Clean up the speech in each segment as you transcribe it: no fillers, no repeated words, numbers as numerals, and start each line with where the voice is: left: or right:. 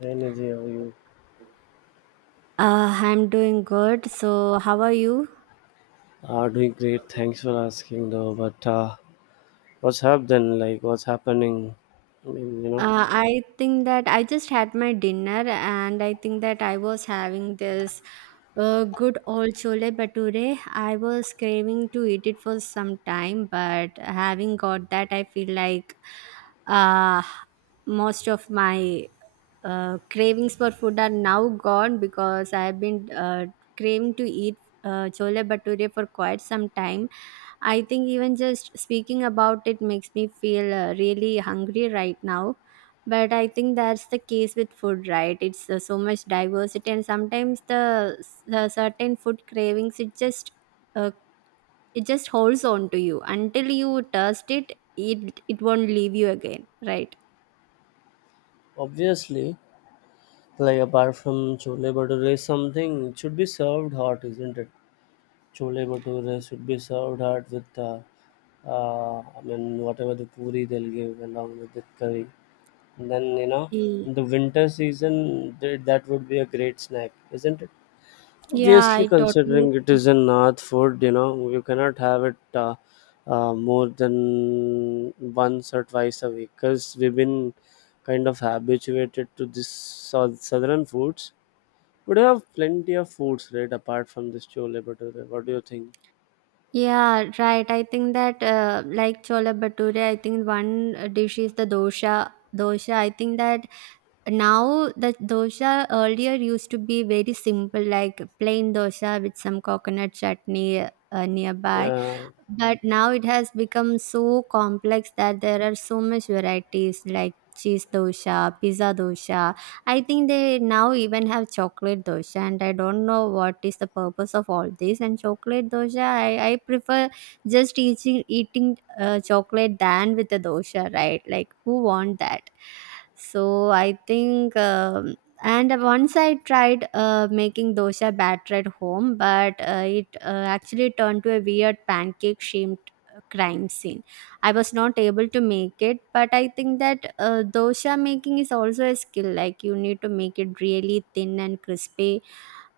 left: Hey Energy, how are you
right: I'm doing good. So, how are you?
left: are doing great. Thanks for asking, though. But what's happened? Like, what's happening? I mean, you know,
right: I think that I just had my dinner and I think that I was having this good old chole bature. I was craving to eat it for some time, but having got that, I feel like uh, most of my cravings for food are now gone because I've been craving to eat chole bature for quite some time. I think even just speaking about it makes me feel really hungry right now. But I think that's the case with food, right? It's so much diversity, and sometimes the certain food cravings uh, it just holds on to you until you taste it. It won't leave you again, right?
left: obviously, like apart from chole bhature, something it should be served hot, isn't it? Chole bhature should be served hot with, I mean, whatever the puri they'll give along with the curry. And then you know,
right: Mm.
left: in the winter season, that would be a great snack, isn't it?
right: Yeah,
left: Obviously,
right: I totally.
left: considering it is a North food, you know, you cannot have it more than once or twice a week because we've been kind of habituated to this southern foods. But you have plenty of foods, right, apart from this chole bhature. What do you think?
right: Yeah, right. I think that like chola bhature, I think one dish is the dosha. Dosha. I think that now the dosa earlier used to be very simple, like plain dosa with some coconut chutney nearby.
left: Uh,
right: But now it has become so complex that there are so much varieties like cheese dosha, pizza dosha. I think they now even have chocolate dosha, and I don't know what is the purpose of all this. And chocolate dosha, I prefer just eating chocolate than with the dosha, right? Like who want that? So I think. And once I tried making dosa batter at home, but it actually turned to a weird pancake shaped crime scene. I was not able to make it, but I think that dosa making is also a skill, like you need to make it really thin and crispy.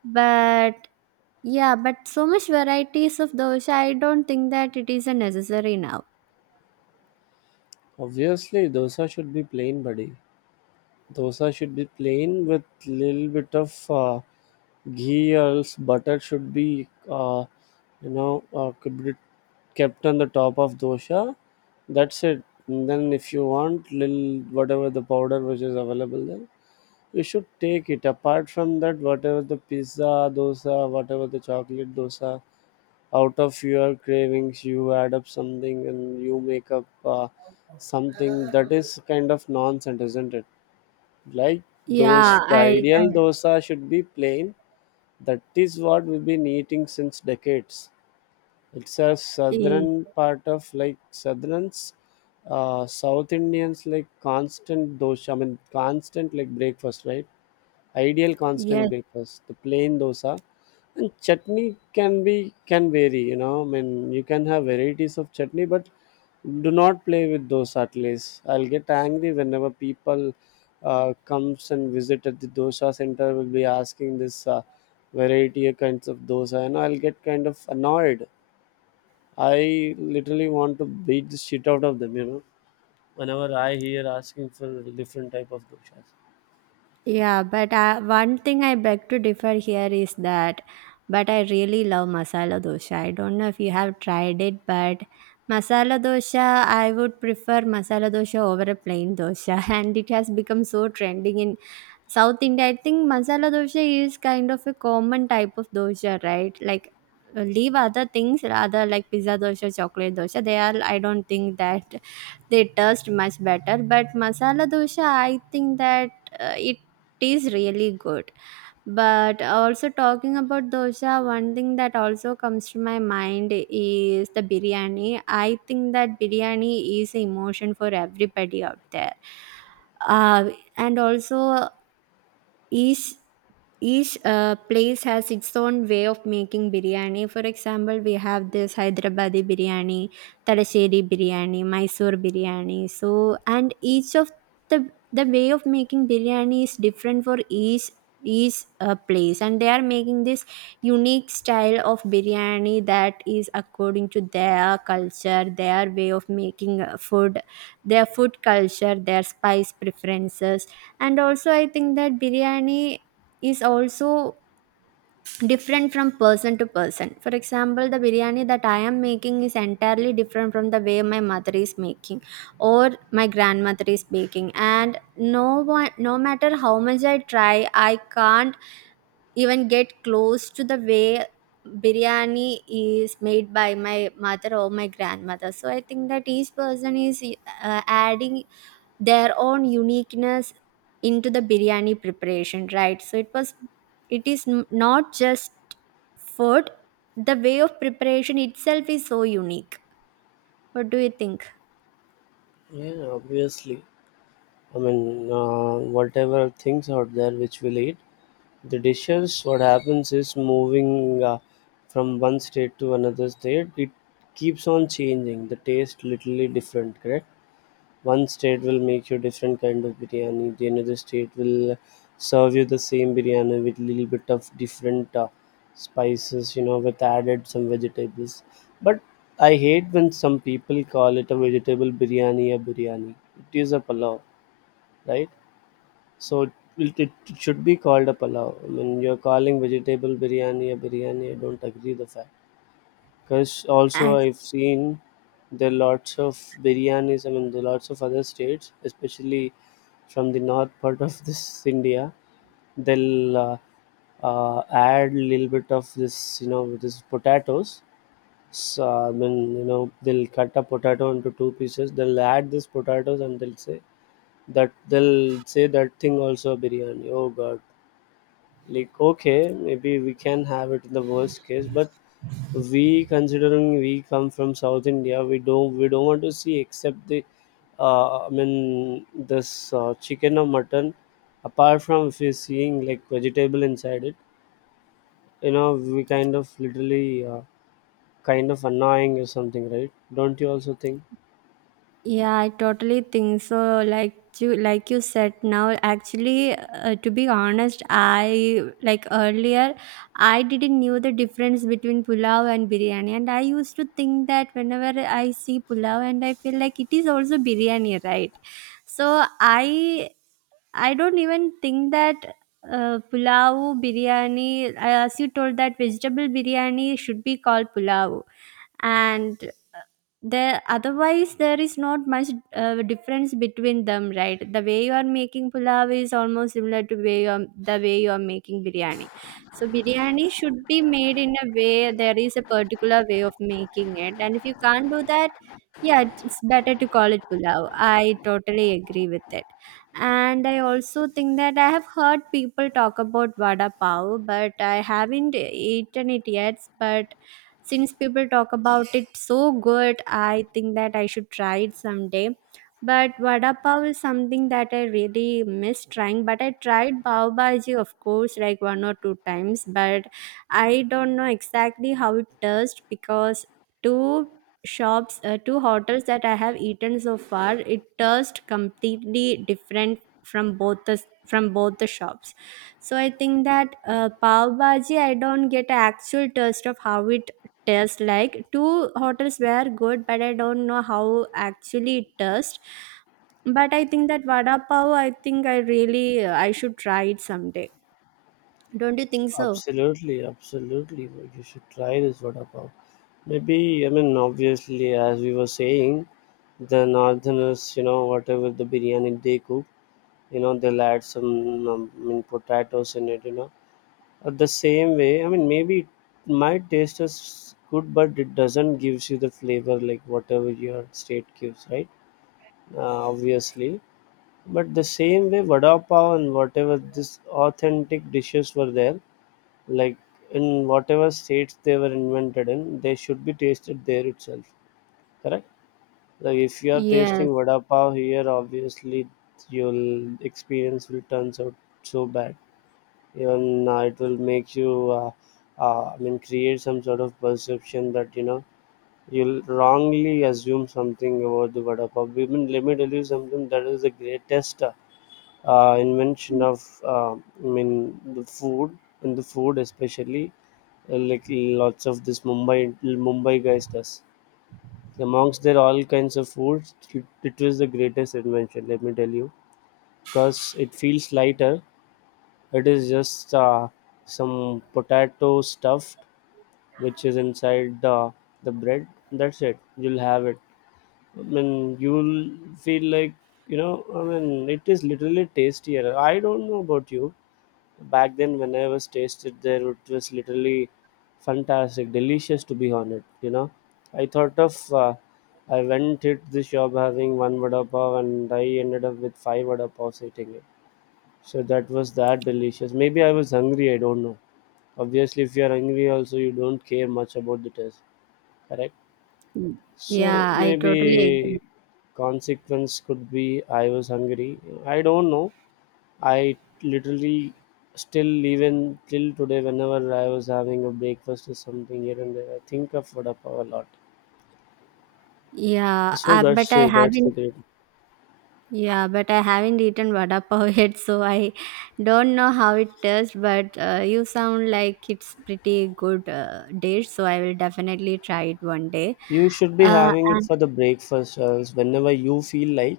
right: But yeah, but so much varieties of dosa, I don't think that it is a necessary now.
left: obviously, dosa should be plain, buddy. Dosa should be plain with little bit of ghee or else butter should be, could be kept on the top of dosha. That's it. And then if you want little whatever the powder which is available there, you should take it. Apart from that, whatever the pizza dosa, whatever the chocolate dosa, out of your cravings, you add up something and you make up something that is kind of nonsense, isn't it? Like
right: Yeah,
left: those, the
right: i,
left: ideal
right: I
left: dosa should be plain. That is what we've been eating since decades. It's a southern part of like southerns, south Indians, like constant dosha. I mean constant like breakfast, right? Ideal constant
right: Yes.
left: breakfast, the plain dosa and chutney can be, can vary, you know. I mean, you can have varieties of chutney, but do not play with dosa. At least I'll get angry whenever people comes and visit at the dosa center, will be asking this variety of kinds of dosa, and I'll get kind of annoyed. I literally want to beat the shit out of them, you know. Whenever I hear asking for different type of doshas.
right: Yeah, but one thing I beg to differ here is that, but I really love masala dosa. I don't know if you have tried it, but masala dosa, I would prefer masala dosa over a plain dosa, and it has become so trending in South India. I think masala dosa is kind of a common type of dosa, right? Like, leave other things, other like pizza dosa, chocolate dosa. They are, I don't think that they taste much better, but masala dosha, I think that it is really good. But also talking about dosha, one thing that also comes to my mind is the biryani. I think that biryani is emotion for everybody out there. uh, and also each each place has its own way of making biryani. For example, we have this Hyderabadi biryani, Talasheri biryani, Mysore biryani. So, and each of the way of making biryani is different for each place, and they are making this unique style of biryani that is according to their culture, their way of making food, their food culture, their spice preferences, and also I think that biryani is also different from person to person. For example, the biryani that I am making is entirely different from the way my mother is making or my grandmother is baking, and no one, no matter how much I try, I can't even get close to the way biryani is made by my mother or my grandmother. So I think that each person is adding their own uniqueness into the biryani preparation, right? So it is not just food, the way of preparation itself is so unique. What do you think?
left: Yeah, obviously. I mean, whatever things out there which we'll eat, the dishes, what happens is moving from one state to another state, it keeps on changing. The taste literally different, correct? One state will make you different kind of biryani. The another state will serve you the same biryani with little bit of different spices, you know, with added some vegetables. But I hate when some people call it a vegetable biryani a biryani. It is a palav, right? So it should be called a palav. When you're calling vegetable biryani a biryani, I don't agree the fact. Because also I've seen there are lots of biryanis. I mean, there are lots of other states, especially from the north part of this India. They'll add little bit of this, you know, with this potatoes. So, I mean, you know, they'll cut a potato into two pieces. They'll add this potatoes and they'll say that thing also biryani. Oh God, like, okay, maybe we can have it in the worst case, but we considering we come from South India, we don't want to see except the I mean this chicken or mutton. Apart from if you're seeing like vegetable inside it, you know we kind of literally kind of annoying or something, right? Don't you also think?
right: Yeah, I totally think so. Like you said now, actually, to be honest, I like earlier, I didn't knew the difference between pulao and biryani, and I used to think that whenever I see pulao, and I feel like it is also biryani, right? So I don't even think that pulao biryani, as you told that vegetable biryani should be called pulao, and there otherwise there is not much difference between them, right? The way you are making pulao is almost similar to way the way you are making biryani. So biryani should be made in a way, there is a particular way of making it, and if you can't do that, yeah, it's better to call it pulao. I totally agree with it. And I also think that I have heard people talk about vada pav, but I haven't eaten it yet. But since people talk about it so good, I think that I should try it someday. But vada pav is something that I really miss trying, but I tried pav bhaji, of course, like one or two times. But I don't know exactly how it tastes because two two hotels that I have eaten so far, it tastes completely different from both the from both the shops. So I think that pav bhaji, I don't get an actual taste of how it tastes like. Two hotels were good, but I don't know how actually it tastes. But I think that vada pav, I think I should try it someday. Don't you think so?
left: Absolutely, absolutely. But you should try this vada pav. Maybe, I mean, obviously, as we were saying, the northerners, you know, whatever the biryani they cook, you know, they'll add some, I mean, potatoes in it, you know. But the same way, I mean, maybe it might taste as good, but it doesn't gives you the flavor like whatever your state gives, right? Obviously. But the same way, vada pav and whatever this authentic dishes were there, like in whatever states they were invented in, they should be tasted there itself. Correct? Like if you are
right: Yes.
left: tasting vada pav here, obviously your experience will turn out so bad. Even it will make you, I mean, create some sort of perception that you know you'll wrongly assume something about the vada pav. I mean, let me tell you something that is the greatest. Invention of I mean the food, in the food especially, like lots of this Mumbai guys does amongst their all kinds of foods, it was the greatest invention, let me tell you, because it feels lighter. It is just some potato stuffed, which is inside the bread, that's it. You'll have it. I mean, you'll feel like, you know, I mean it is literally tastier. I don't know about you. Back then, when I was tasted there, it was literally fantastic, delicious to be on it. You know, I thought of I went hit the shop having one vada pav, and I ended up with five vada pavs eating it. So that was that delicious. Maybe I was hungry. I don't know. Obviously, if you are hungry, also you don't care much about the taste. Correct. So
right: Yeah, I totally agree.
left: maybe consequence could be I was hungry. I don't know. I literally still even till today whenever I was having a breakfast or something here and there, I think of vada pav a lot.
right: Yeah, but I
left: That's the
right: haven't.
left: great.
right: Yeah, but I haven't eaten vada pav yet, so I don't know how it tastes. But you sound like it's pretty good dish, so I will definitely try it one day.
left: You should be
right: Uh,
left: having it for the breakfast whenever you feel like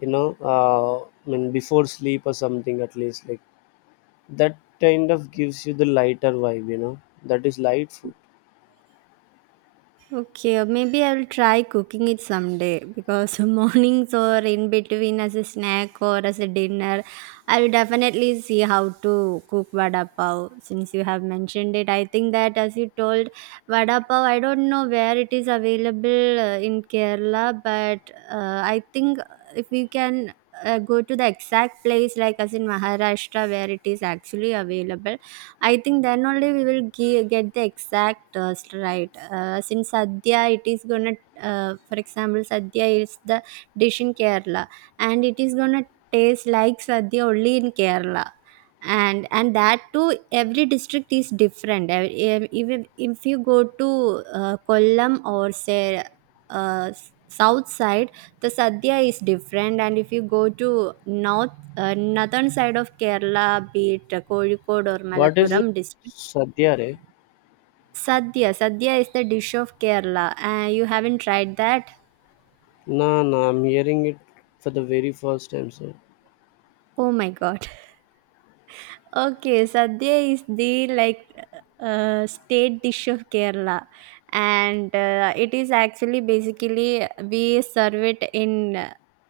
left: you know. I mean before sleep or something, at least like that kind of gives you the lighter vibe. You know that is light food.
right: Okay, or maybe I'll try cooking it someday because mornings or in between as a snack or as a dinner, I'll definitely see how to cook vada pav. Since you have mentioned it, I think that as you told vada pav, I don't know where it is available in Kerala, but I think if we can go to the exact place, like as in Maharashtra, where it is actually available. I think then only we will get the exact taste right. Since Sadhya, it is gonna, for example, Sadhya is the dish in Kerala, and it is gonna taste like Sadhya only in Kerala, and that too every district is different. Even if you go to Kollam or say south side, the sadhya is different, and if you go to northern side of Kerala, be it Kozhikode or
left: What is it?
right: Malappuram district.
left: Sadhya re?
right: Sadhya is the dish of Kerala. You haven't tried that?
left: Nah, nah. I'm hearing it for the very first time, sir.
right: Oh my god. Okay, sadhya is the like state dish of Kerala, and it is actually basically we serve it in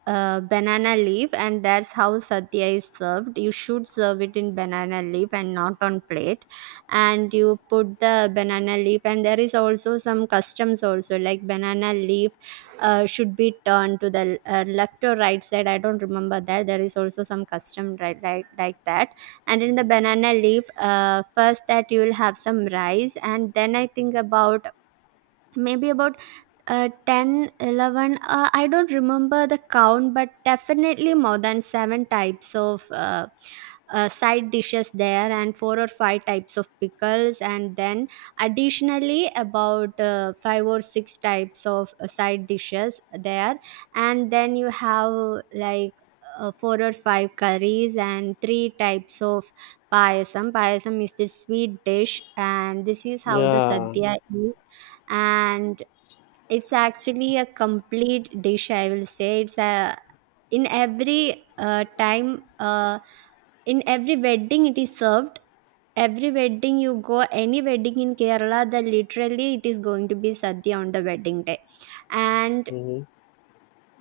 right: banana leaf, and that's how sadhya is served. You should serve it in banana leaf and not on plate, and you put the banana leaf, and there is also some customs also like banana leaf should be turned to the left or right side. I don't remember that. There is also some custom, right, like that. And in the banana leaf first that you will have some rice, and then I think about maybe about 10 11, I don't remember the count, but definitely more than seven types of side dishes there, and four or five types of pickles, and then additionally about five or six types of side dishes there, and then you have like four or five curries and three types of payasam. Payasam is the sweet dish, and this is how the
left: Yeah.
right: sadhya is. And it's actually a complete dish, I will say. It's a, in every time, in every wedding it is served. Every wedding you go, any wedding in Kerala, the literally it is going to be sadhya on the wedding day. And
left: Mhm.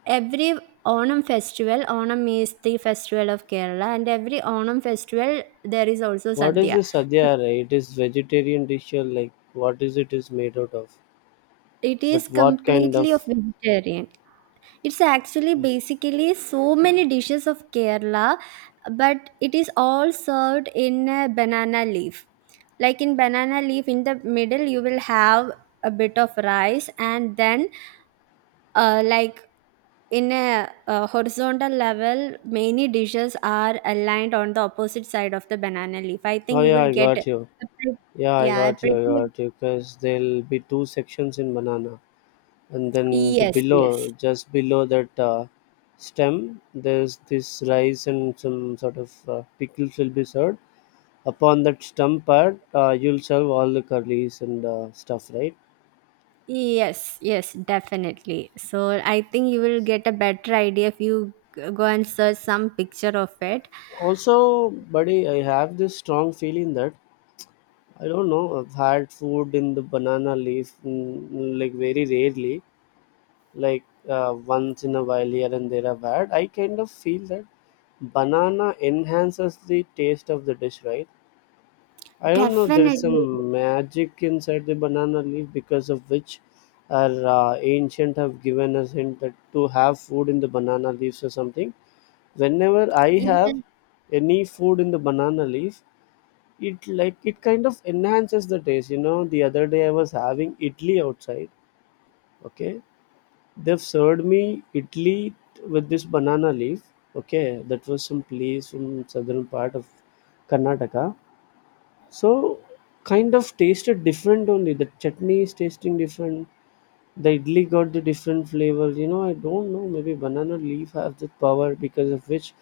right: every onam festival, onam is the festival of Kerala, and every onam festival there is also
left: What is
right: sadhya.
left: this sadyara? It is vegetarian dish or like what is it is made out of?
right: It is
left: But what kind
right: completely of
left: of?
right: vegetarian. It's actually basically so many dishes of Kerala, but it is all served in a banana leaf. Like in banana leaf, in the middle, you will have a bit of rice, and then, like in a, horizontal level, many dishes are aligned on the opposite side of the banana leaf. I
left: Oh
right: think you
left: yeah,
right: will
left: I
right: get a,
left: got you.
right: pre-
left: Yeah, I
right: yeah, a
left: got you. I
right: pretty.
left: got you. Because there'll be two sections in banana, and then the
right: Yes,
left: below,
right: yes.
left: just below that stem, there's this rice and some sort of pickles will be served. Upon that stem part, you'll serve all the curries and stuff, right?
right: Yes, yes, definitely. So I think you will get a better idea if you go and search some picture of it.
left: Also, buddy, I have this strong feeling that I don't know. I've had food in the banana leaf, like very rarely, like once in a while here and there, I've had. I kind of feel that banana enhances the taste of the dish, right? I don't know. There is
right: Definitely.
left: some magic inside the banana leaf because of which our ancient have given us hint that to have food in the banana leaves or something. Whenever I
right: Yes,
left: have any food in the banana leaf, it like it kind of enhances the taste, you know. The other day I was having idli outside, okay, they've served me idli with this banana leaf. Okay, that was some place from southern part of Karnataka. So kind of tasted different, only the chutney is tasting different, the idli got the different flavors. You know, I don't know. Maybe banana leaf have the power because of which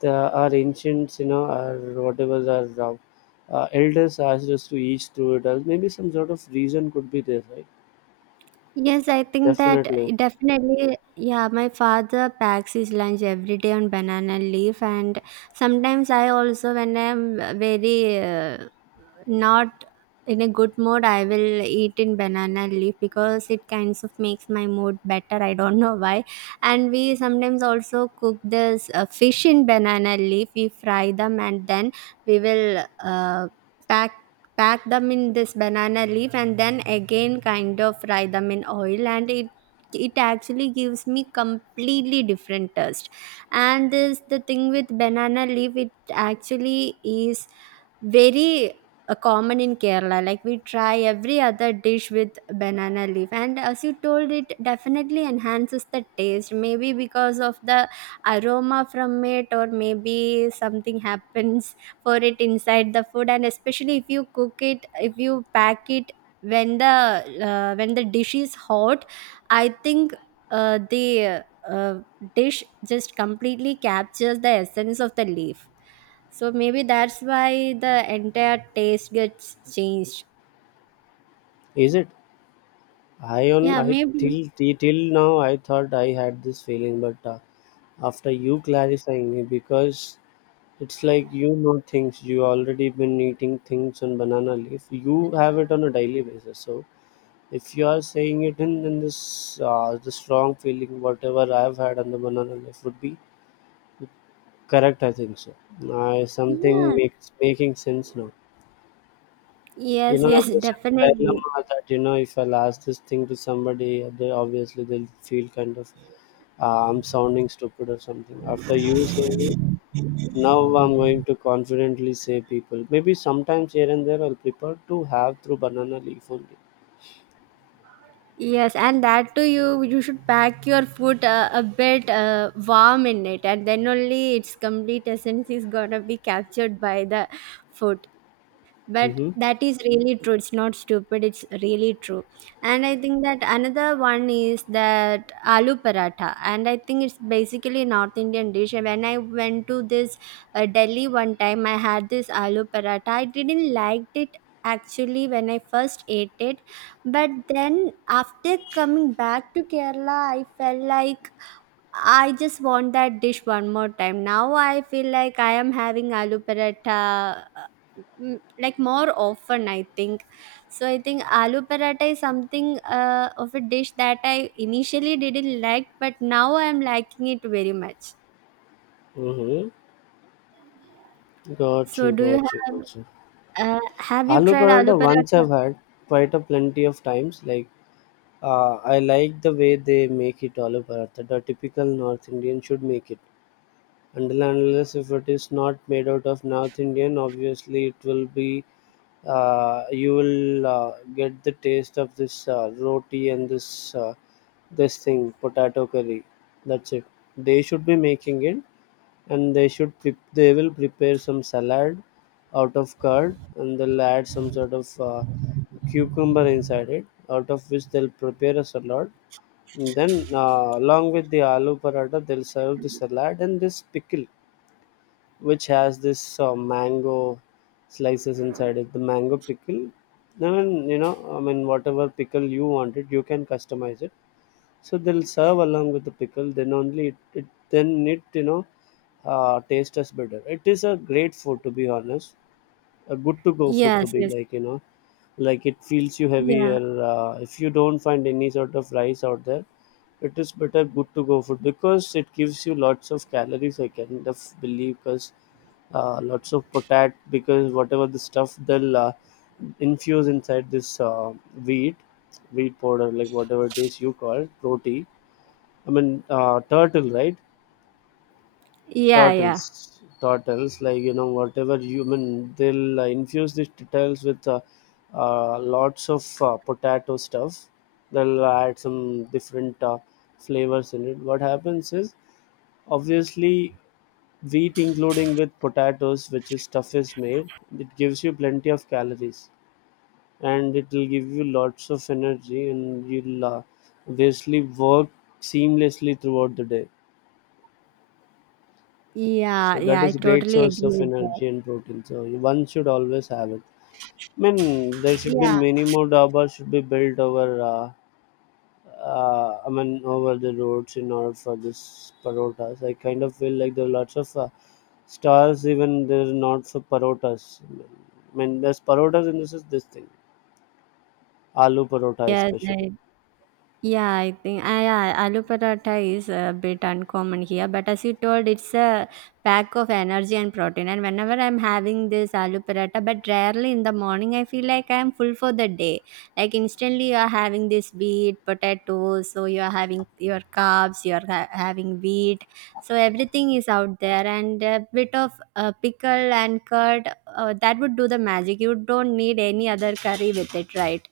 left: the our ancients, you know, our whatever our elders asked us to eat through it. Or maybe some sort of reason could be there, right?
right: yes, I think that
left: Definitely.
right: definitely. Yeah, my father packs his lunch every day on banana leaf, and sometimes I also, when I'm very not in a good mood, I will eat in banana leaf because it kinds of makes my mood better. I don't know why. And we sometimes also cook this fish in banana leaf. We fry them and then we will pack pack them in this banana leaf and then again kind of fry them in oil, and it actually gives me completely different taste. And this the thing with banana leaf, it actually is very a common in Kerala. Like we try every other dish with banana leaf, and as you told, it definitely enhances the taste. Maybe because of the aroma from it, or maybe something happens for it inside the food. And especially if you cook it, if you pack it when the dish is hot, I think the uh, dish just completely captures the essence of the leaf. So maybe that's why the entire taste gets changed.
left: Is it? I on
right: Yeah,
left: I
right: maybe.
left: till till till now, I thought I had this feeling, but after you clarifying me, because it's like you know things. You already been eating things on banana leaf. You have it on a daily basis, so if you are saying it in this the strong feeling, whatever I have had on the banana leaf would be correct, I think so. I something
right: Yeah.
left: makes making sense now. You
right: Yes,
left: know, I
right: yes,
left: was in a
right: definitely.
left: dilemma that you know if I'll ask this thing to somebody, they obviously they'll feel kind of I'm sounding stupid or something. After you say me, now I'm going to confidently say people. Maybe sometimes here and there I'll prefer to have through banana leaf only.
right: Yes, and that too, you should pack your food a bit warm in it, and then only its complete essence is gonna be captured by the food. But
left: Mm-hmm.
right: that is really true, it's not stupid, it's really true. And I think that another one is that aloo paratha, and I think it's basically North Indian dish. And when I went to this Delhi one time, I had this aloo paratha. I didn't liked it actually when I first ate it, but then after coming back to Kerala, I felt like I just want that dish one more time. Now I feel like I am having aloo paratha, like more often I think. So I think aloo paratha is something of a dish that I initially didn't like, but now I am liking it very much.
left: Mm-hmm. Got
right: So
left: you,
right: do you
left: got you, got you.
right: have you
left: Aloo
right: tried aloo
left: paratha once
right: paratha?
left: I've had quite a plenty of times. Like I like the way they make it aloo paratha. The typical North Indian should make it. Until and unless if it is not made out of North Indian, obviously it will be. You will get the taste of this roti and this thing potato curry. That's it. They should be making it and they will prepare some salad out of curd and they'll add some sort of cucumber inside it, out of which they'll prepare a salad. And then along with the aloo paratha they'll serve the salad and this pickle which has this mango slices inside it, the mango pickle. Then you know I mean whatever pickle you wanted, you can customize it, so they'll serve along with the pickle. Then only it, you know, taste as better. It is a great food to be honest, a good to go food to
right: Yes,
left: be
right: yes.
left: like like it feels you
right: Yeah.
left: heavier. If you don't find any sort of rice out there, it is better good to go food because it gives you lots of calories. I kind of believe because lots of potat because whatever the stuff they'll infuse inside this wheat wheat powder like whatever it is you call roti. I mean, turtle, right?
right: Yeah, yeah.
left: Turtles, turtles, like whatever you I mean, they'll infuse these turtles with lots of potato stuff. They'll add some different flavors in it. What happens is, obviously, wheat including with potatoes, which is stuff is made, it gives you plenty of calories and it will give you lots of energy, and you'll obviously work seamlessly throughout the day.
right: Yeah,
left: So
right: yeah,
left: that
right: I
left: is great
right: totally
left: source
right: agree
left: of
right: with that.
left: energy and protein. So one should always have it. I mean, there should be
right: Yeah.
left: many more dabas should be built over. I mean, over the roads in order for this parotas. I kind of feel like there are lots of stars even there are not for parotas. I mean, there's parotas and this is this thing, aloo parota
right: Yes,
left: especially.
right: I Yeah, I think yeah, aloo paratha is a bit uncommon here, but as you told, it's a pack of energy and protein. And whenever I'm having this aloo paratha, but rarely in the morning, I feel like I'm full for the day. Like instantly, you are having this wheat, potatoes, so you are having your carbs, you are having wheat, so everything is out there, and a bit of pickle and curd that would do the magic. You don't need any other curry with it, right?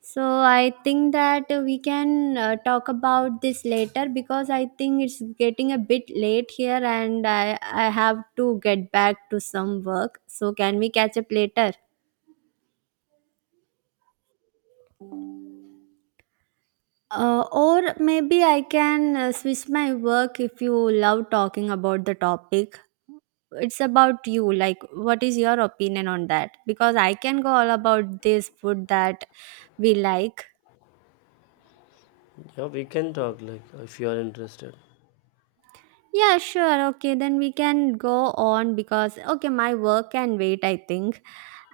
right: So I think that we can talk about this later, because I think it's getting a bit late here and I have to get back to some work. So can we catch up later? Or maybe I can switch my work if you love talking about the topic. It's about you. Like, what is your opinion on that? Because I can go all about this food that we like.
left: Yeah, we can talk like if you are interested.
right: Yeah, sure. Okay, then we can go on because okay, my work can wait, I think.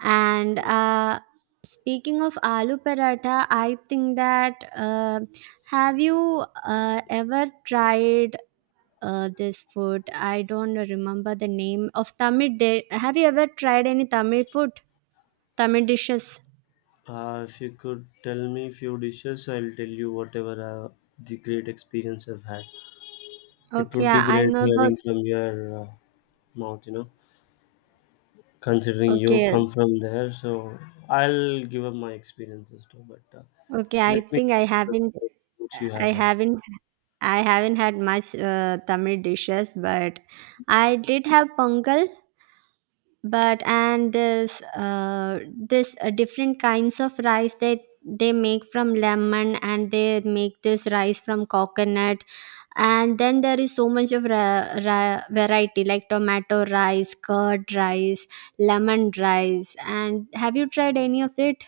right: And Speaking of aloo paratha, I think that have you ever tried this food? I don't remember the name of Tamil. Have you ever tried any Tamil food, Tamil dishes?
left: If you could tell me few dishes, I'll tell you whatever the great experience I've had. It
right: Okay,
left: would be
right: I
left: great
right: know about.
left: hearing from your mouth, considering you
right: Okay,
left: come from there. So I'll give up my experiences too, but
right: okay. I
left: let me
right: think I
left: hear
right: haven't.
left: the foods you
right: I
left: have had.
right: haven't I haven't had much Tamil dishes, but I did have pongal, but and this different kinds of rice that they make from lemon, and they make this rice from coconut, and then there is so much of variety, like tomato rice, curd rice, lemon rice. And have you tried any of it?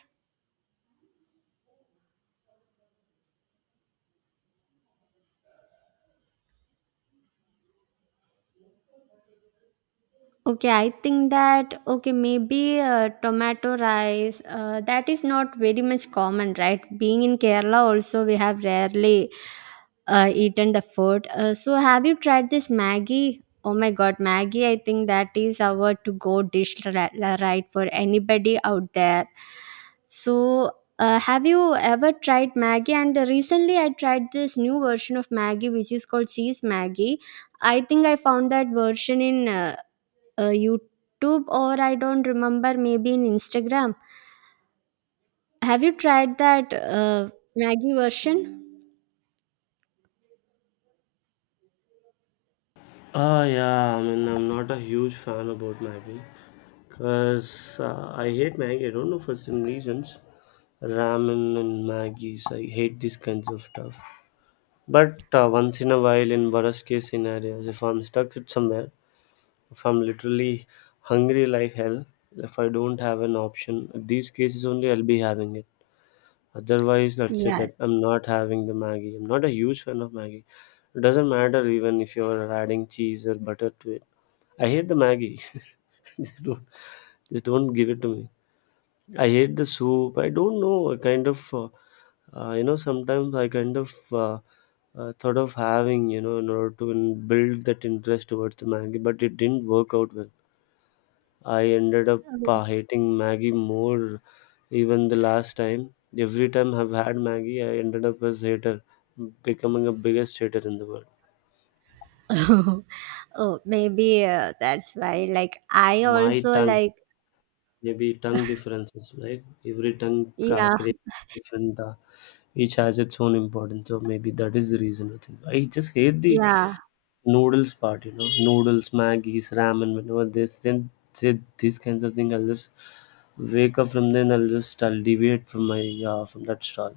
right: Okay, I think that okay, maybe tomato rice, that is not very much common, right? Being in Kerala, also we have rarely eaten the food. So have you tried this Maggie? Oh my God, Maggie! I think that is our to-go dish, right, for anybody out there. So have you ever tried Maggie? And recently, I tried this new version of Maggie, which is called cheese Maggie. I think I found that version in. YouTube, or I don't remember, maybe in Instagram. Have you tried that Maggie version?
left: Ah, yeah, I mean, I'm not a huge fan about Maggie because I hate Maggie. I don't know for some reasons. Ramen and Maggie's, I hate these kinds of stuff. But once in a while, in worst case scenarios, if I'm stuck at somewhere, if I'm literally hungry like hell, if I don't have an option, these cases only I'll be having it. Otherwise, that's
right: Yeah.
left: it. I'm not having the Maggie. I'm not a huge fan of Maggie. It doesn't matter even if you're adding cheese or butter to it. I hate the Maggie. Just don't, just don't give it to me. I hate the soup. I don't know. I kind of, you know, sometimes I kind of thought of having, you know, in order to build that interest towards the Maggie, but it didn't work out well. I ended up hating Maggie more even the last time. Every time I've had Maggie, I ended up as hater, becoming a biggest hater in the world.
right: Oh, oh, maybe that's why. Like, I
left: My
right: also
left: tongue,
right: like,
left: maybe tongue differences, right? Every tongue
right: yeah,
left: creates different. Each has its own importance, so maybe that is the reason. I think I just hate the
right: yeah.
left: noodles part. You know, noodles, Maggie's, ramen. Whenever they send say these kinds of things, I'll just wake up from then. I'll deviate from my from that stall.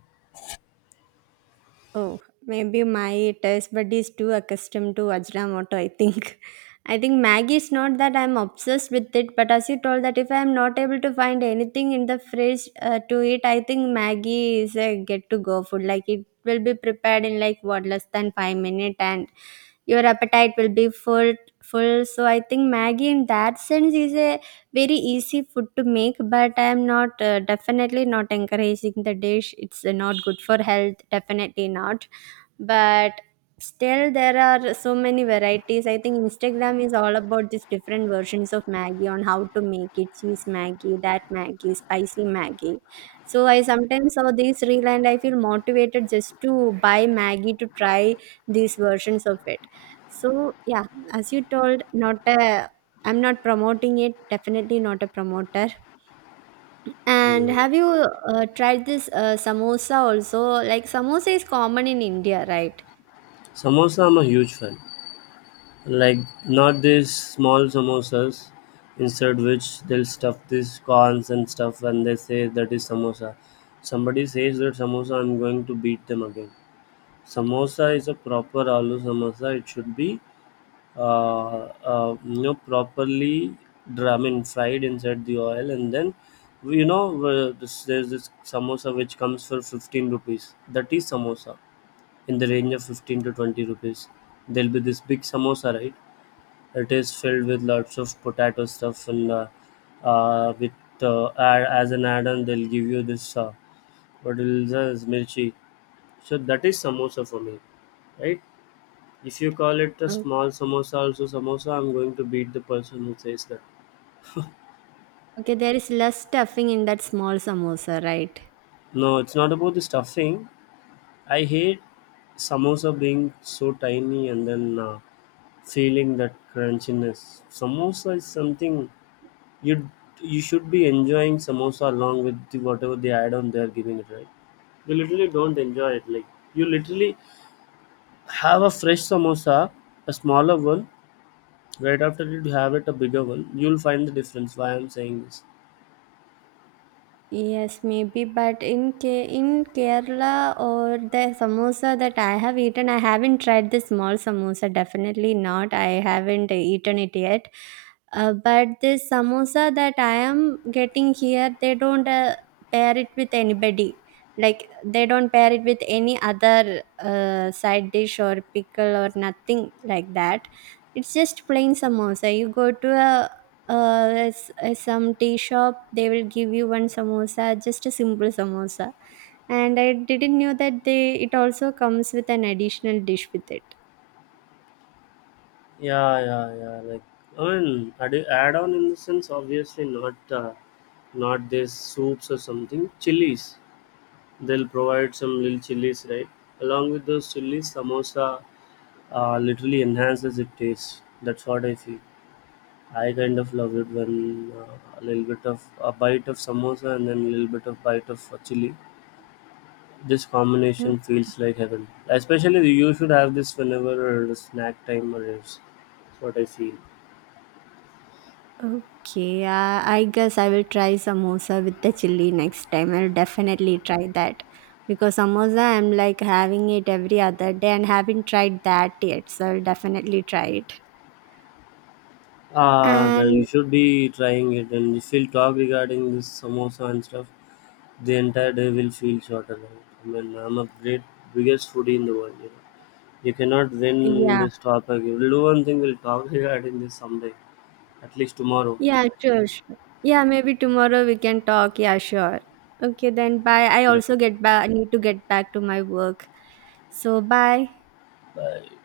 right: Oh, maybe my taste bud is too accustomed to Ajinomoto, I think. I think Maggie is not that I'm obsessed with it, but as you told, that if I'm not able to find anything in the fridge to eat, I think Maggie is a get to go food. Like it will be prepared in like what less than 5 minutes, and your appetite will be full. So I think Maggie in that sense is a very easy food to make, but I am not definitely not encouraging the dish. It's not good for health, definitely not. But still, there are so many varieties. I think Instagram is all about these different versions of Maggie, on how to make it: cheese Maggie, that Maggie, spicy Maggie. So I sometimes saw this reel and I feel motivated just to buy Maggie to try these versions of it. So yeah, as you told, not a I'm not promoting it. Definitely not a promoter. And have you tried this samosa also? Like samosa is common in India, right?
left: Samosa I'm a huge fan. Like not these small samosas inside which they'll stuff these corns and stuff and they say that is samosa. Somebody says that samosa I'm going to beat them again. Samosa is a proper aloo samosa. It should be uh, you know, properly I mean, fried inside the oil and then there's this samosa which comes for 15 rupees. That is samosa in the range of 15 to 20 rupees. There'll be this big samosa, right? It is filled with lots of potato stuff and with as an add-on they'll give you this what is this mirchi. So that is samosa for me, right? If you call it a
right: Oh,
left: small samosa, also samosa, I'm going to beat the person who says that.
right: okay, there is less stuffing in that small samosa, right?
left: No, it's not about the stuffing. I hate samosa being so tiny and then feeling that crunchiness. Samosa is something you you should be enjoying samosa along with the, whatever they add-on they're giving it, right? You literally don't enjoy it, like you literally have a fresh samosa, a smaller one. Right after you have it a bigger one, you'll find the difference why I'm saying this.
right: Yes, maybe, but in K in Kerala, or the samosa that I have eaten, I haven't tried the small samosa, definitely not. I haven't eaten it yet. But this samosa that I am getting here, they don't pair it with anybody. Like they don't pair it with any other side dish or pickle or nothing like that. It's just plain samosa. You go to a some tea shop, they will give you one samosa, just a simple samosa. And I didn't know that they it also comes with an additional dish with it.
left: Yeah, yeah, yeah, like I mean, add-on in the sense obviously not not these soups or something, chilies they'll provide, some little chilies, right? Along with those chilies samosa literally enhances its taste. That's what I feel. I kind of love it when a little bit of a bite of samosa and then a little bit of bite of chili. This
right: O-
left: combination feels like heaven. Especially you should have this whenever the snack time arrives. That's what I feel.
right: Okay, I guess I will try samosa with the chili next time. I'll definitely try that because samosa I'm like having it every other day and haven't tried that yet. So I'll definitely try it.
left: Ah, then you
right: And
left: should be trying it. And if you'll talk regarding this samosa and stuff, the entire day will feel shorter. Right? I mean, I'm a great biggest foodie in the world. You know? You cannot win
right: yeah,
left: this topic. We'll do one thing. We'll talk regarding this someday. At least tomorrow.
right: yeah, sure, sure. Yeah, maybe tomorrow we can talk. Yeah, sure. Okay, then bye. I also
left: Definitely.
right: get back. I need to get back to my work. So bye.
left: Bye.